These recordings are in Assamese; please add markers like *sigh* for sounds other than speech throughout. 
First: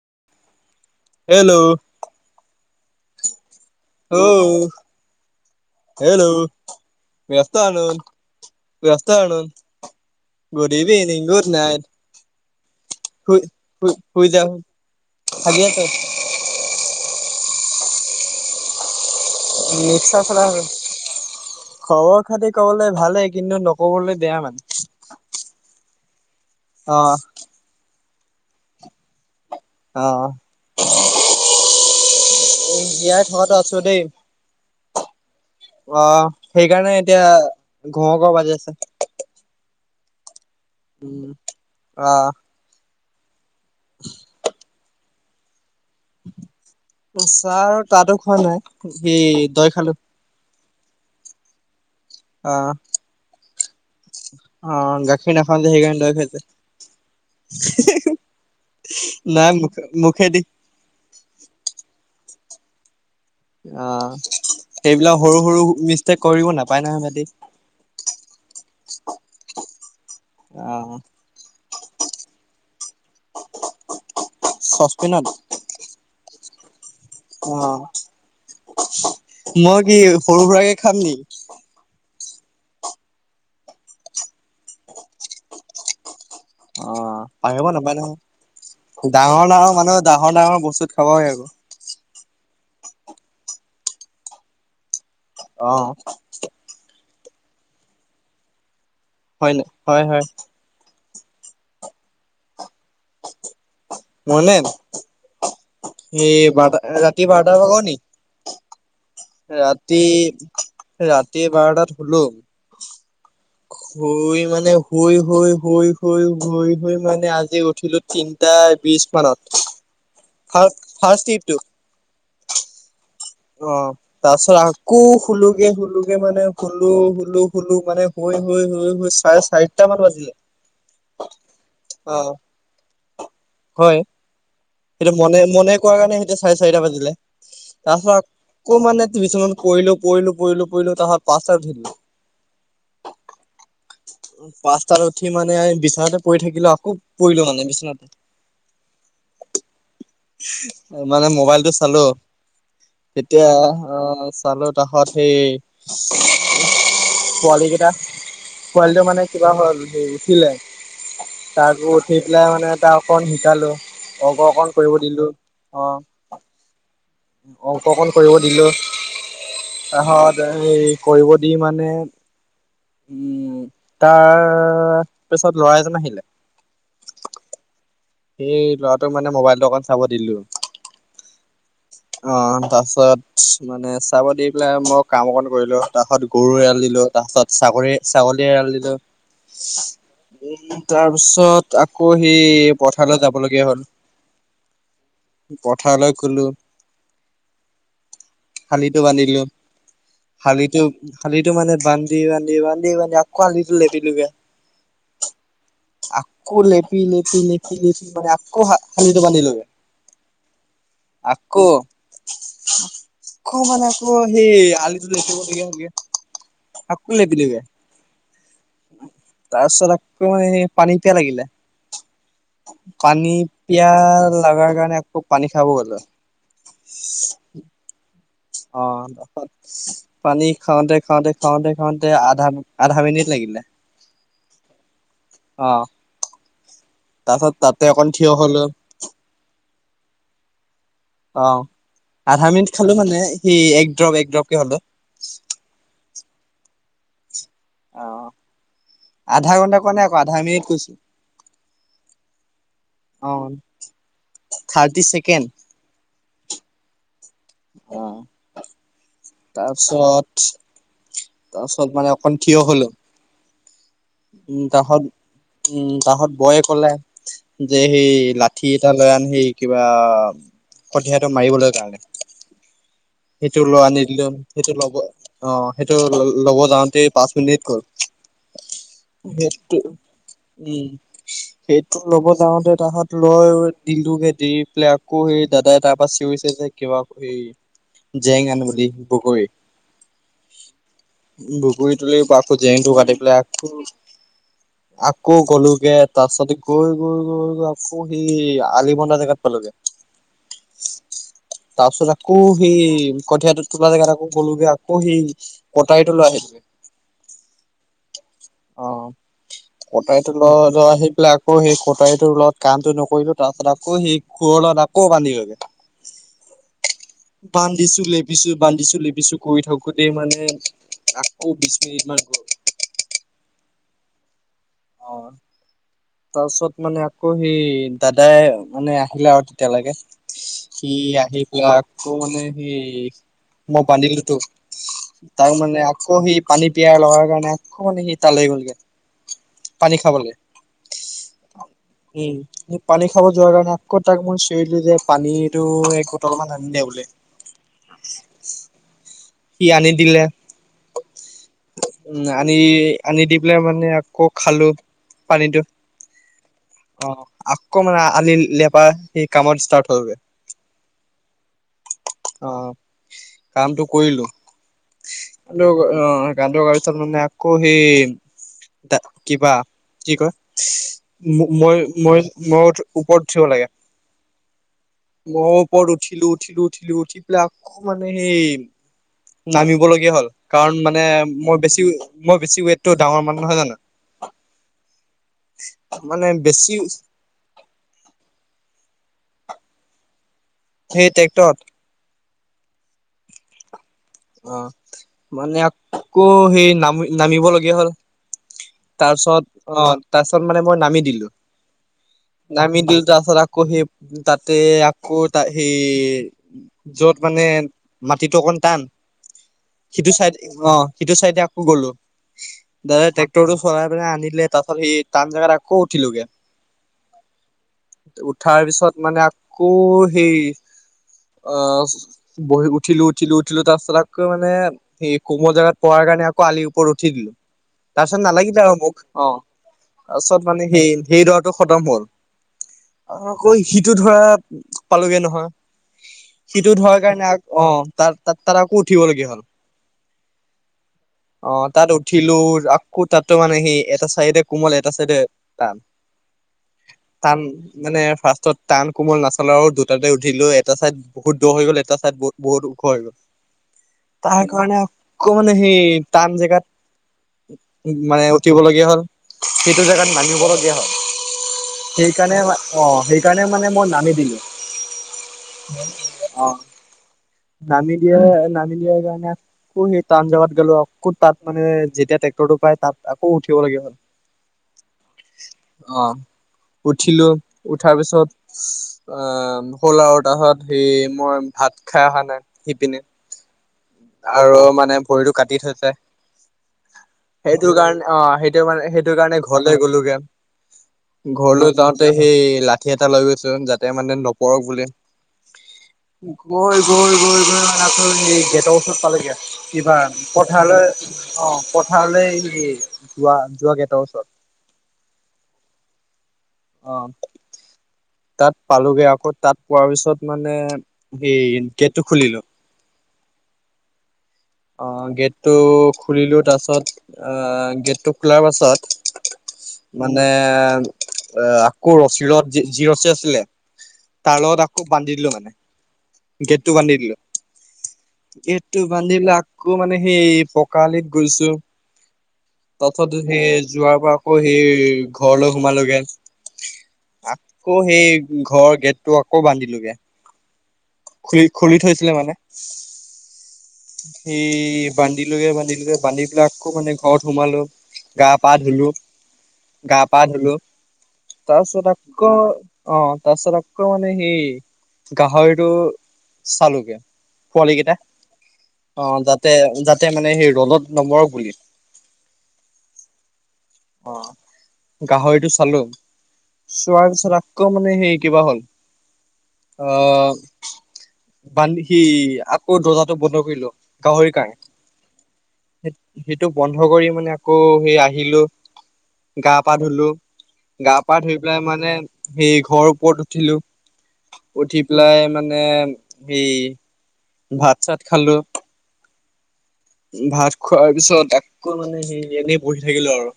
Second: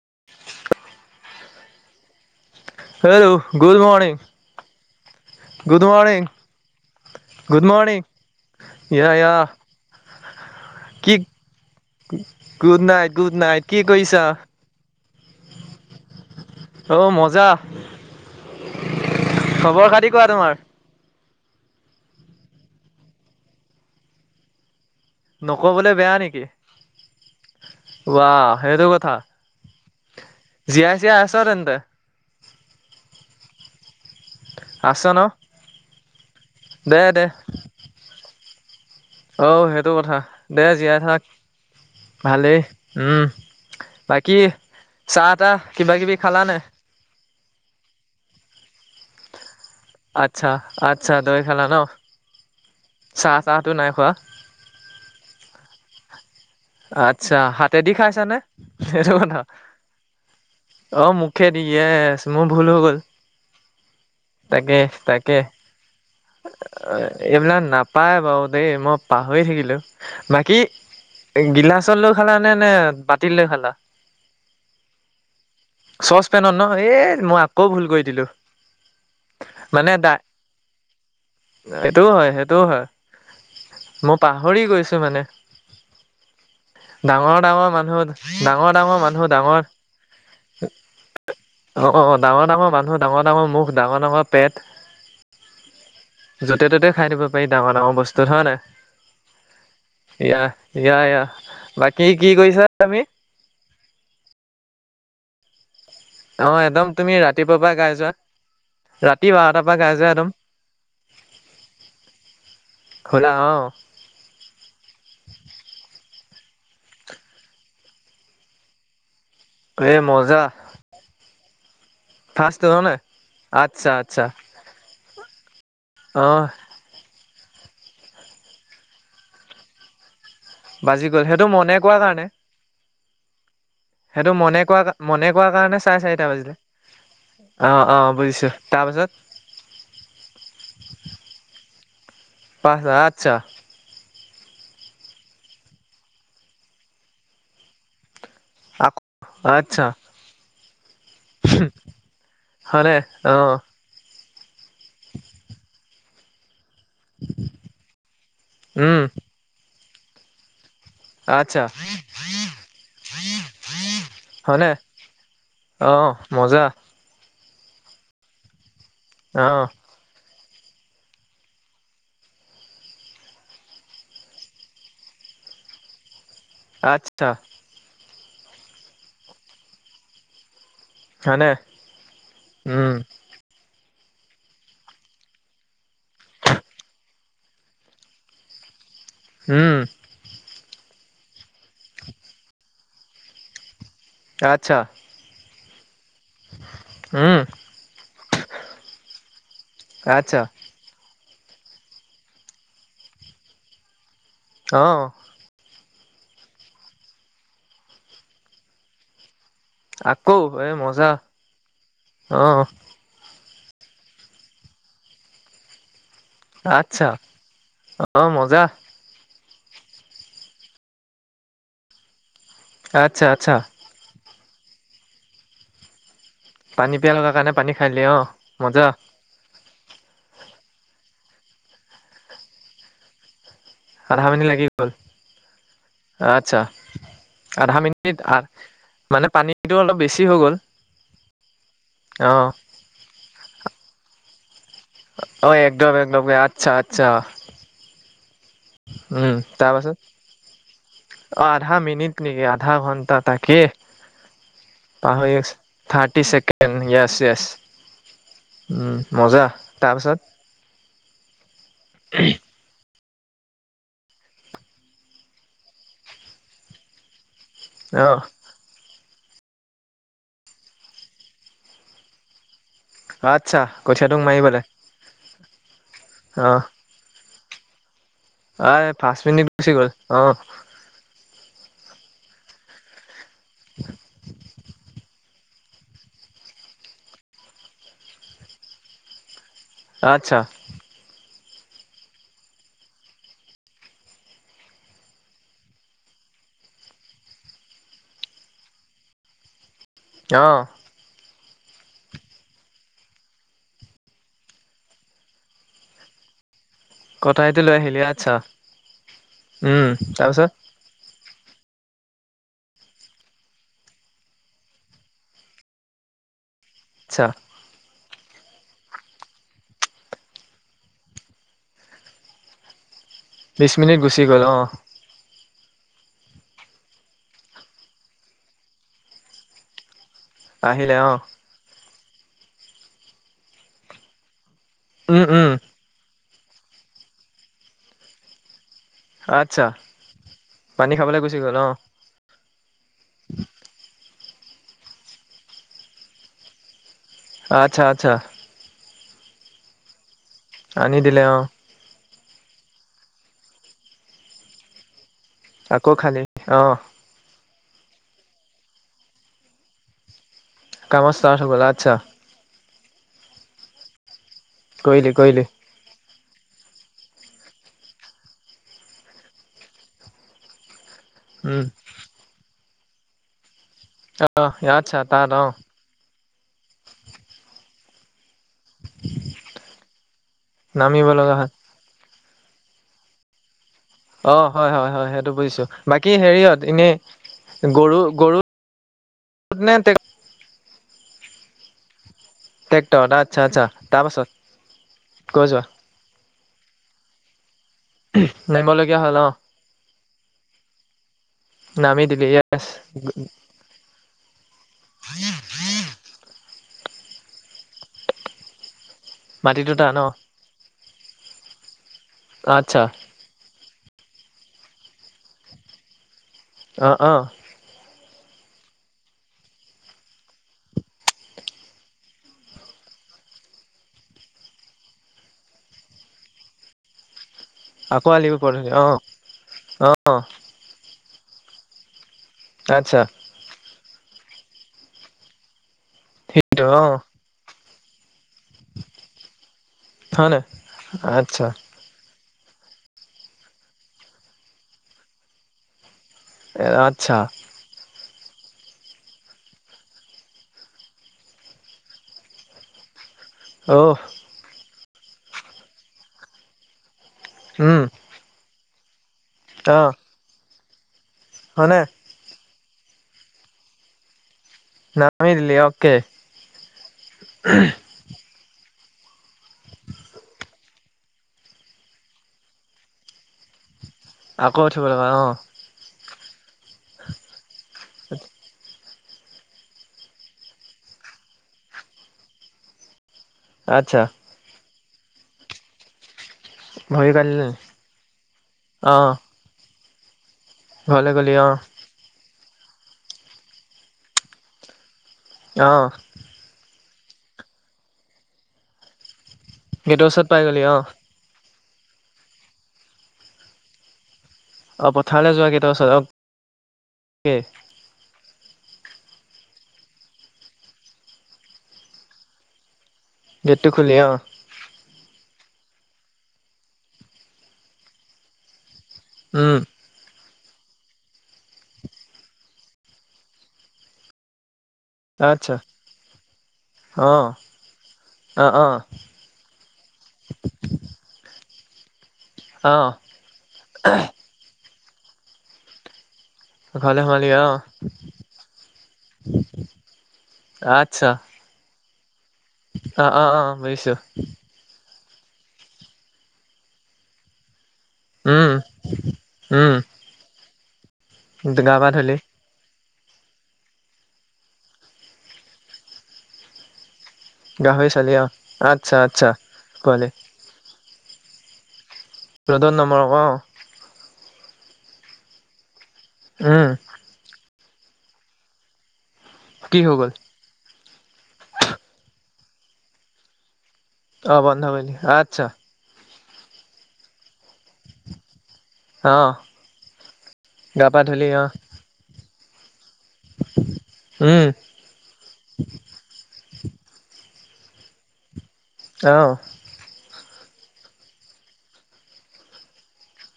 *unintelligible* Hello *unintelligible* hello good morning *unintelligible* hello *unintelligible* আস্ত আন *unintelligible* গুড আফটাৰনোন *unintelligible* গুড কি evening good night good night, good night, কি *unintelligible* কৰিছা? শুই যা হাজিআছে *unintelligible* অ মজা খবৰ খাতি নিশ্চয় কোৱা চলা তোমাৰ *unintelligible* খবৰ খাতি কবলৈ ভালেই কিন্তু নকবলৈ বেয়া মানে *unintelligible* নকবলৈ বেয়া নেকি? *unintelligible* অ *unintelligible* *unintelligible* ৱাহ সেইটো কথা অ জিয়াই-চিয়াই আছ নাই তেন্তে *unintelligible* *unintelligible* থকাতো আছো দেই আছ ন? অ সেইকাৰণে দে দে, এতিয়া ঘ *unintelligible* ঘ বাজি আছে অ সেইটো কথা দেই জীয়াই থাক ্ অ *unintelligible* ভালেই উম বাকী চাহ-তাহ কিবা-কিবি খালানে *unintelligible* চাহ-তাহটো খোৱা নাই কি ত‌ই *unintelligible* আচ্ছা-আচ্ছা দৈ খালা ন *unintelligible* অ চাহ তাহটো নাই খোৱা? *inaudible* অ গাখীৰ নাখাওঁ যে সেইকাৰণে খাইছ *unintelligible* আচ্ছা হাতেদি খাইছানে *unintelligible* বনা নাই মুখ মুখেদি অ মুখে দিয়ে *unintelligible* মোৰ ভুল হৈ গ'ল *unintelligible* অ' তাকে সেইবিলাক তাকে সৰু-সৰু *unintelligible* *unintelligible* এইবিলাক নাপায় বাৰু দেই মই পাহৰি থাকিলো বাকী অ', এই গিলাচ *unintelligible* লৈ খালা নে, নে বাতি লৈ খালা চচপেনত চচপেনত ন *unintelligible* এ মই আকৌ অ', ভুল কৰি দিলো মই মানে কি দা সৰু সুৰাকে খাম নি? *unintelligible* এইটোও হয় *unintelligible* সেইটো হয় মই পাহৰি গৈছো মানে *unintelligible* অ', পাৰিব ডাঙৰ-ডাঙৰ নাপায় মানুহ, নহয়। ডাঙৰ-ডাঙৰ মানুহ ডাঙৰ মানুহ ডাঙৰ ডাঙৰ বস্তুত খাবই আকৌ *unintelligible* অ' ডাঙৰ-ডাঙৰ মানুহ, ডাঙৰ-ডাঙৰ মুখ, ডাঙৰ-ডাঙৰ পেট *unintelligible* অ', য'তে ত'তে খাই দিব পাৰি। ডাঙৰ ডাঙৰ বস্তু হয় নহয়। হয় ন হয় হয় ইয়া ইয়া ইয়া বাকী কি কৰিছা তুমি মোৰ স অ বাৰটা একদম তুমি ৰাতি বাৰটা ৰাতিপুৱাৰ পৰা ভাগৰ গাই নি যোৱা ৰাতি বাৰটাৰ পৰা গাই ৰাতি যোৱা একদম ৰাতি বাৰটাত শুলো। খোলা অ শুই মানে শুই শুই শুই। শুই শুই শুই মানে আজি উঠিলো। তিনটা বিশ মানত এই মজা। লো ফাৰ্ষ্টটো হয় নহয়? অ' তাৰপিছত আকৌ শুলোগে শুলোগে অ মানে শুলো শুলো শুলো মানে শুই শুই শুই শুই চাৰে চাৰিটা মান বাজিলে। বাজি গ'ল সেইটো মনে কোৱা অ কাৰণে হয় সেইটো মনে কোৱা। সেইটো মনে মনে কোৱা কাৰণে সেইটো চাৰে চাৰিটা বাজিলে। অ তাৰ অ পাছত বুজিছো আকৌ মান তাৰপিছত টিওছনত কৰিলো পৰিলো পৰিলো পৰিলো তাৰ পাছত পাঁচটা শুলো। আচ্ছা পাঁচটাত উঠি মানে বিচনাতে পৰি থাকিলো। আকৌ পৰিলো মানে বিচনাতে। আ আচ্ছা মানে মোবাইলটো চালো। হয়নে অ তেতিয়া আহ চালো। তাৰ পিছত সেই পোৱালী কেইটা উম পোৱালীটো মানে কিবা হ'ল উঠিলে। আচ্ছা তাকো উঠি পেলাই মানে তাক অকণ শিকালো। অংক অকণ হয়নে কৰিব দিলো অ অংক অকণ কৰিব দিলো। আহ তাহত এই কৰিব দি মানে। উম তাৰ পিছত ল'ৰা এজন আহিলে। আচ্ছা। সেই ল'ৰাটোক মানে মোবাইলটো অকণ চাব দিলো। হয়নে অ' তাৰ উম পিছত মানে চাব দি পেলাই মই কাম অকন কৰিলো তাৰপাছত গৰু এৰাল দিলো। তাৰপাছত ছাগলী ছাগলী দিলো। উম উ তাৰপিছত আকৌ সি পথাৰালৈ যাব লগীয়া হ'ল। আচ্ছা *unintelligible* উম শালিটো বান্ধিলো আচ্ছা শালিটো শালিটো মানে বান্ধি বান্ধি বান্ধি বান্ধি আকৌ শালিটো লেটিলোগে আহ আকো লেপি লেপি লেপি লেপি মানে আকৌ খালিটো পানী লৈ আকৌ এ মজা অ আ মানে আকৌ সেই আলিটো দিবলগীয়া হয়াগে আচ্ছা অ মজা তাৰপিছত আকৌ এই পানী পিয়াহ লাগিলে আচ্ছা পানী আচ্ছা পিয়াহ লগাৰ কাৰণে এক খোব পানী খাব গ'লো পানী পিয়া লগা কাৰণে পানী খাই দিলি অহ অ পানী খাওঁতে খাওঁতে খাওঁতে খাওঁতে আধা আধা মিনিট লাগিলে আধ়া মিনিট লাগি গ'ল অ আচ্ছা। তাৰপাছত আধা তাতে অকণ মিনিট থিয় হলো মানে পানীতটো অলপ বেছি হৈ গ'ল। অ আধা অ', মিনিট খালো মানে সি এক ড্ৰপ এক ড্ৰপকে হলো অ' একদম, একদম আচ্ছা, আচ্ছা অ। উম' আধা ঘন্টা কোৱা নাই আকৌ আধা মিনিট কৈছো তাৰপাছত অ' আধা মিনিট নেকি? আধা ঘন্টা অ তাকে থাৰ্টি পাহৰি, ছেকেণ্ড থাৰ্টি ছেকেণ্ড অ য়েছ-য়েছ। মজা তাৰপিছত। তাৰপাছত মানে অকণ থিয় হলো। উম, তাহত উম তাহত বয়ে কলে। যে, সেই অ', লাঠি এটা লৈ আন। সেই কিবা কঠীয়াটো মাৰিবলৈ কাৰণে সেইটো আচ্ছা লৈ আনি কঠীয়াটোক দিলো, মাৰিবলে সেইটো লব অ'সেইটো ল'ব অ', যাওঁতে পাঁচ মিনিট গ'ল। আই পাঁচ মিনিট গুচি সেইটো গ'ল অ', উম। সেইটো ল'ব যাওঁতে তাহত লয় দিলোগে দি পেলাই আকৌ হে দাদাই তাৰ পৰা চিঞৰিছে যে কিবা এই জেং আন বুলি বগৰী। আচ্ছা। বগৰী তুলি আকৌ জেংটো কাটি পেলাই আ আকৌ গ'লোগে তাৰ পিছতে গৈ, গৈ, গৈ, গৈ আকৌ সি আলিবন্ন্দা জেগাত পালোগে। অ', তাৰপিছত আকৌ সেই কঠীয়াটো তোলা জেগাত আকৌ গলাগৈ। আকৌ সি কটাৰীটো লৈ আহিলোগৈ। কটাৰী তো লৈ আহিলি ইয়াত। অ' কটাৰী তো তাৰপিছত লৈ সেইবিলাক আকৌ সেই কটাৰীটোৰ লগত কামটো নকৰিলো তাৰপাছত আকৌ সেই ঘঁ লগত আকৌ *inaudible* বান্ধিছো, লেভিছো, বান্ধিছো লেবিছো, কৰি থাকোতে মানে আকৌ বিশ মিনিটমান গল। বিশ মিনিট গুচি গ'ল অ। অ তাৰপিছত মানে আকৌ সেই দাদাই মানে আহিলে আৰু তেতিয়ালৈকে সি আহিলে অ', আহি পেলাই আকৌ মানে সি মই বান্ধিলো তো উম উম তাৰ মানে আকৌ সি পানী পিয়াৰ লগাৰ কাৰণে আকৌ মানে সি তালৈ গ'লগে। আচ্ছা, পানী খাবলে পানী খাবলৈ গুচি গ'ল ন? উম, পানী খাব যোৱাৰ কাৰণে আকৌ তাক মই চিঞৰিলো যে, পানীতটো এক বটল মান আনিলে বোলে। আচ্ছা, আচ্ছা। সি আনি দিলে। আনি দিলে অ। উম' আনি আনি দি পেলাই মানে আকৌ খালো। পানীটো। আকৌ খালি অ' আহ অকমানে আনি লেপা সি কামত ষ্টাৰ্ট হৈ গল। কামৰ ষ্টাৰ্ট হৈ গল আচ্ছা। অ'কামটো কৰিলো। কৰিলি কৰিলি অ কামটো কৰা পিছত আকৌ হেৰি মানে আকৌ সেই কিবা কি কয় উম মই, মই মই ওপৰত উঠিব লাগে। অ' আচ্ছা তাত অ' মই ওপৰত উঠিলো উঠিলো, উঠিলো উঠি পেলাই মানে সেই নামিবলগীয়া হ'ল। কাৰণ মানে নামিব লগা হয় মই বেছি মই বেছি ৱেতটো ডাঙৰ মানে নহয় জানো। অ' হয়, হয় হয় সেইটো বুজিছো। বাকী মানে হেৰিয়ত বেছি এনেই গৰু, গৰু নে সেই ট্ৰেক্টৰত। টেকটৰ আচ্ছা, আচ্ছা। তাৰপাছত অ' কৈ মানে যোৱা আকৌ সেই নামি নামিব লাগে। নামিবলগীয়া হ'ল তাৰপিছত অ তাৰপিছত মানে মই নামি দিলো নামি দিলি য়েছ নামি দিলোঁ তাৰ পাছত আকৌ সেই তাতে আকৌ ত সেই যত মানে মাটিটো অকন টান মাটিটো টান সিটো অ' চাইডে অ সিটো চাইডে আকৌ গ'লো আচ্ছা দাদা ট্ৰেক্টৰটো চৰাই পেলাই আনিলে তাৰপাছত সেই টান জেগাত আকৌ উঠিলোগে অঁ অঁ উঠাৰ পিছত মানে আকৌ সেই অ বহি উঠিলোঁ উঠিলোঁ উঠিলোঁ তাৰ পাছত কৈ মানে স কমল জোগাত পৰা কাৰণে আকৌ আলিৰ ওপৰত উঠি দিলোঁ। আকৌ তাৰপিছত আলি ওপৰত নালাগিলে উঠি। আৰু মোক অ অ' তাৰপিছত মানে সেই সেই ধৰাটো খতম হ'ল আচ্ছা আৰু আকৌ সিটো ধৰা পালোগে নহয় সেইটো সেইটোত অ' ধোৱাৰ কাৰণে অ তাত তাত তাৰ উঠিবলগীয়া হল হয় নাই আচ্ছা আহ তাত উ উঠিলো আকৌ তাতো মানে সেই এটা চাইডে কোমল এটা চাইডে টান আচ্ছা তান মানে ফাৰ্ষ্টত টান কোমল নাচালা আৰু দুটাতে উঠিলো এটা চাইদ বহুত দ হৈ গ'ল এটা চাইদ বহুত ওখ হৈ গ'ল। অহ তাৰ কাৰণে আকৌ মানে সেই টান জেগাত উম উ মানে উঠিব লগীয়া হ'ল অহ সেইটো জোগাত মানিবলগীয়া হল। হয়নে সেইকাৰণে অ সেইকাৰণে মানে মই নামি দিলো নামি দিলি অকে অ নামি দিয়ে ম কাৰণে আকৌ সেই টান জেগাত গ'লো আকৌ তাত মানে যেতিয়া ট্ৰেক্টৰটো প তাত আকৌ উঠিব লগীয়া হ'ল। আকৌ উঠিব লগা অঁ অ উঠিলো উঠাৰ পিছত অ শ'ল আৰু তাহত সেই মই ভাত খাই অহা নাই সিপিনে আচ্ছা আৰু মানে ভৰিতটো কাটি থৈছে ভৰি কালিলি সেইটো কাৰণে অ সেইটো কাৰে অ সেইটোৰ কাৰণে ঘৰ গলোগে ঘৰলৈ গ'লি অ ঘৰলৈ যাওঁতে সেই লাঠি এটা লৈ গৈছো যাতে মানে নপৰক বুলি অঁ গৈ গৈ গৈ স গেটৰ ওচৰত পালেগে কিবা গেটৰ ওচৰত পাই গ'লি অ পথাৰলৈ অ পথাৰলৈ হেৰি যোৱা যোৱা কেইটা ওচৰত অ পথাৰলৈ যোৱা কেইটাৰ পাছত অ আহ তাত পালোগে আকৌ তাত পোৱাৰ পিছত মানে হ গেটটো খুলিলোঁ গেটো খুুলীয়া অ গেটটো খুলিলোঁ তাৰ পাছত অ গেটটো খোলাৰ উম পাছত। মানে এ আকৌ ৰছীৰত যি ৰছী আছিলে তাৰ লগত আকৌ বান্ধি দিলোঁ মানে, আচ্ছা গেটটো বান্ধি অ দিলোঁ। অ অ গেটটো বান্ধি পাই আকৌ মানে সেই পকালিত গৈ অ তাত সেই যোৱাৰ পৰা আকৌ সেই ঘৰলৈ সোমালোগে ঘৰলৈ সোমালি অ আকৌ সেই ঘৰ গেটটো আকৌ বান্ধিলোগে আচ্ছা খুলি খুলি থৈছিলে মানে অ অ অ বুজিছো সেই। বান্ধিলোগে বান্ধিলোগে বান্ধিপেলাই আকৌ মানে ঘৰত সোমালো। গা পা উম ধুলো, উম গা পা ধুলো। গা পা তাৰপিছত ধুলি আকৌ অ তাৰপিছত আকৌ মানে সেই গাহৰি টো চালুগে পোৱালি গাহৰি কেইটা, চালি অ আচ্ছা অ আচ্ছা যাতে পোৱালি যাতে মানে সেই ৰ'দত নমৰক বুলি। ৰ'দত নমৰক অ অ গাহৰিটো চালোঁ। উম চোৱাৰ পিছত আ আকৌ মানে হেই কিবা হ'ল কি হৈ গ'ল আহ বান্ধি সি আকৌ দৰ্জাটো বন্ধ কৰিলো। গাহৰিৰ অ কাৰণে বন্ধ কৰিলি আচ্ছা সেইটো বন্ধ কৰি মানে আকৌ সেই আহিলো অ গা পা ধুলো গা পা ধুই পেলাই মানে সেই ঘৰ ওপৰত উঠিলো। উম উঠি পেলাই মানে হেই ভাত চাত খালো অঁ ভাত খোৱাৰ পিছত আকৌ মানে সে এনেই বঢ়ি থাকিলো আৰু।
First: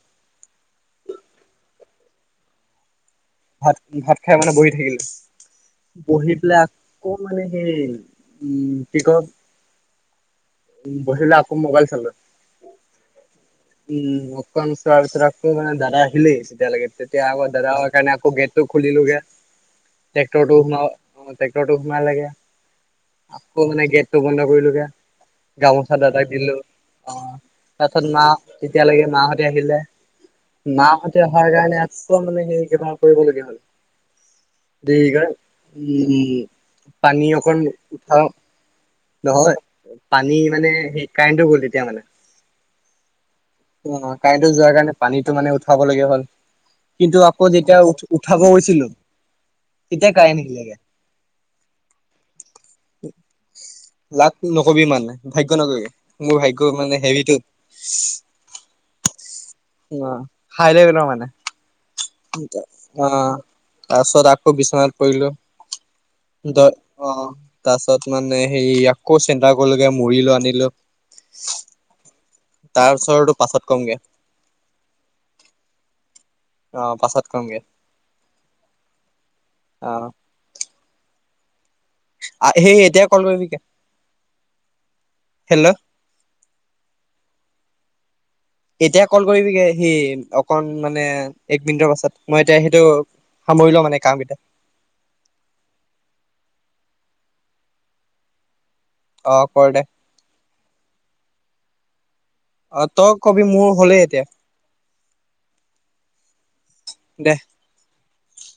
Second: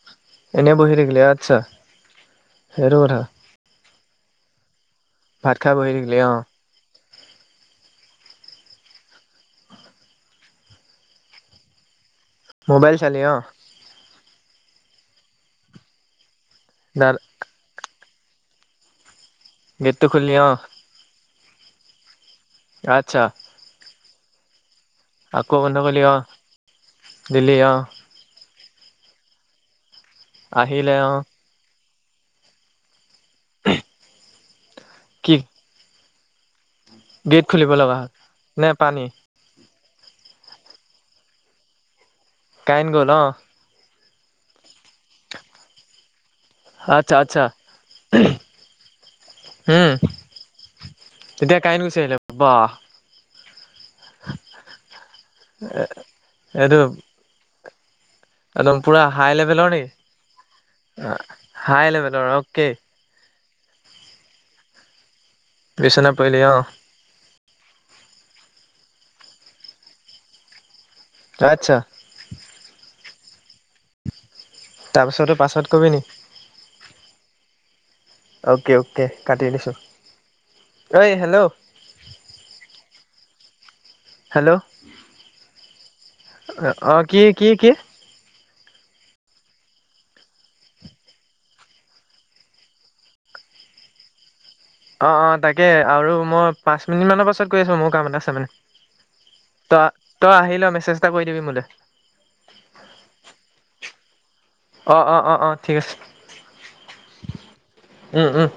এনেই বহি থাকিলি আচ্ছা সেইটো কথা ভাত ভাত খাই মানে বহি থাকিলো। ভাত খাই বহি থাকিলি অ ক মানে সেই উম পিকপ উ বচিল আকৌ মোবাইল চল মোবাইল চালি অ চোৱাৰ পিছো মানে দাদা আহিলেই, তেতিয়ালৈকে দা তেতিয়া আকৌ দাদা সেই কাৰণে আকৌ গেট টো খুলিলোগে গেটটো খুলিলি অ টেক্টৰটো সোম অ ট্ৰেক্টৰটো সোমালগে। আচ্ছা আকৌ মানে গেটটো বন্ধ কৰিলোগে। আকৌ বন্ধ গামোচা কৰিলি অ দাদা দিলো। অ দিলি অ তাৰছত না তেতিয়ালৈকে মাহতে আহিলে। আহিলে অ মাহতে অহাৰ কাৰণে চোৱা মানে সেই কেইট কৰিবলগীয়া হল দঘ কি *unintelligible* পানী গেট অকণ খুলিব লগা হ'ল উঠাও নে পানী নহয় পানী মানে সেই কাৰেণ্টটো গ'ল তেতিয়া মানে। কাইন গ'ল অ অ কাৰেণ্টো যোৱাৰ কাৰণে পানীতো মানে উঠাবলগীয়া হ'ল আচ্ছা কিন্তু আচ্ছা আকৌ যেতিয়া উ উঠাব গৈছিলো উম তেতিয়া কাৰেণ্ট আহিলেগে তেতিয়া কাইন গুচি আহিলে বা লাভ নকবি মানে ভাগ্য নকৰিবি মোৰ ভাগ্য এইটো মানে হেৰিটো একদম পুৰা হাই লেভেলৰ নেকি অ হাই লেভেলৰ মানে হাই লেভেলৰ অ'কে আহ তাৰ পিছত আকৌ বিচনাত পৰিলো বিছনা পইলি‌অ তাৰ পিছত মানে সেৰি আকৌ চেন্তা গলোগে মূৰি লৈ আনিলো। আচ্ছা তাৰ ওছৰো পাছত কমগে তাৰপিছতো পাছত কবি নি আহ পাছত কমগে অ'কে অ'কে কাটি দিছোঁ। ঐ হেল্ল' আহ সেই এতিয়া কল কৰিবি কে হেল্ল' হেল্ল' অ কি কি কি এতিয়া কল কৰিবিগে সি অকন মানে এক মিনিটৰ পাছত মই এতিয়া সেইটো সামৰিলও মানে কাম কেইটা অ অ তাকে আৰু মই পাঁচ মিনিট মানৰ পাছত গৈ আছো মোৰ কাম এটা আছে মানে, অ কৰ দে তই তই আহিল মেছেজ এটা কৰি দিবি মোলৈ অ তই কবি মোৰ হ'লেই এতিয়া অ অ অ অ ঠিক আছে দে উম উম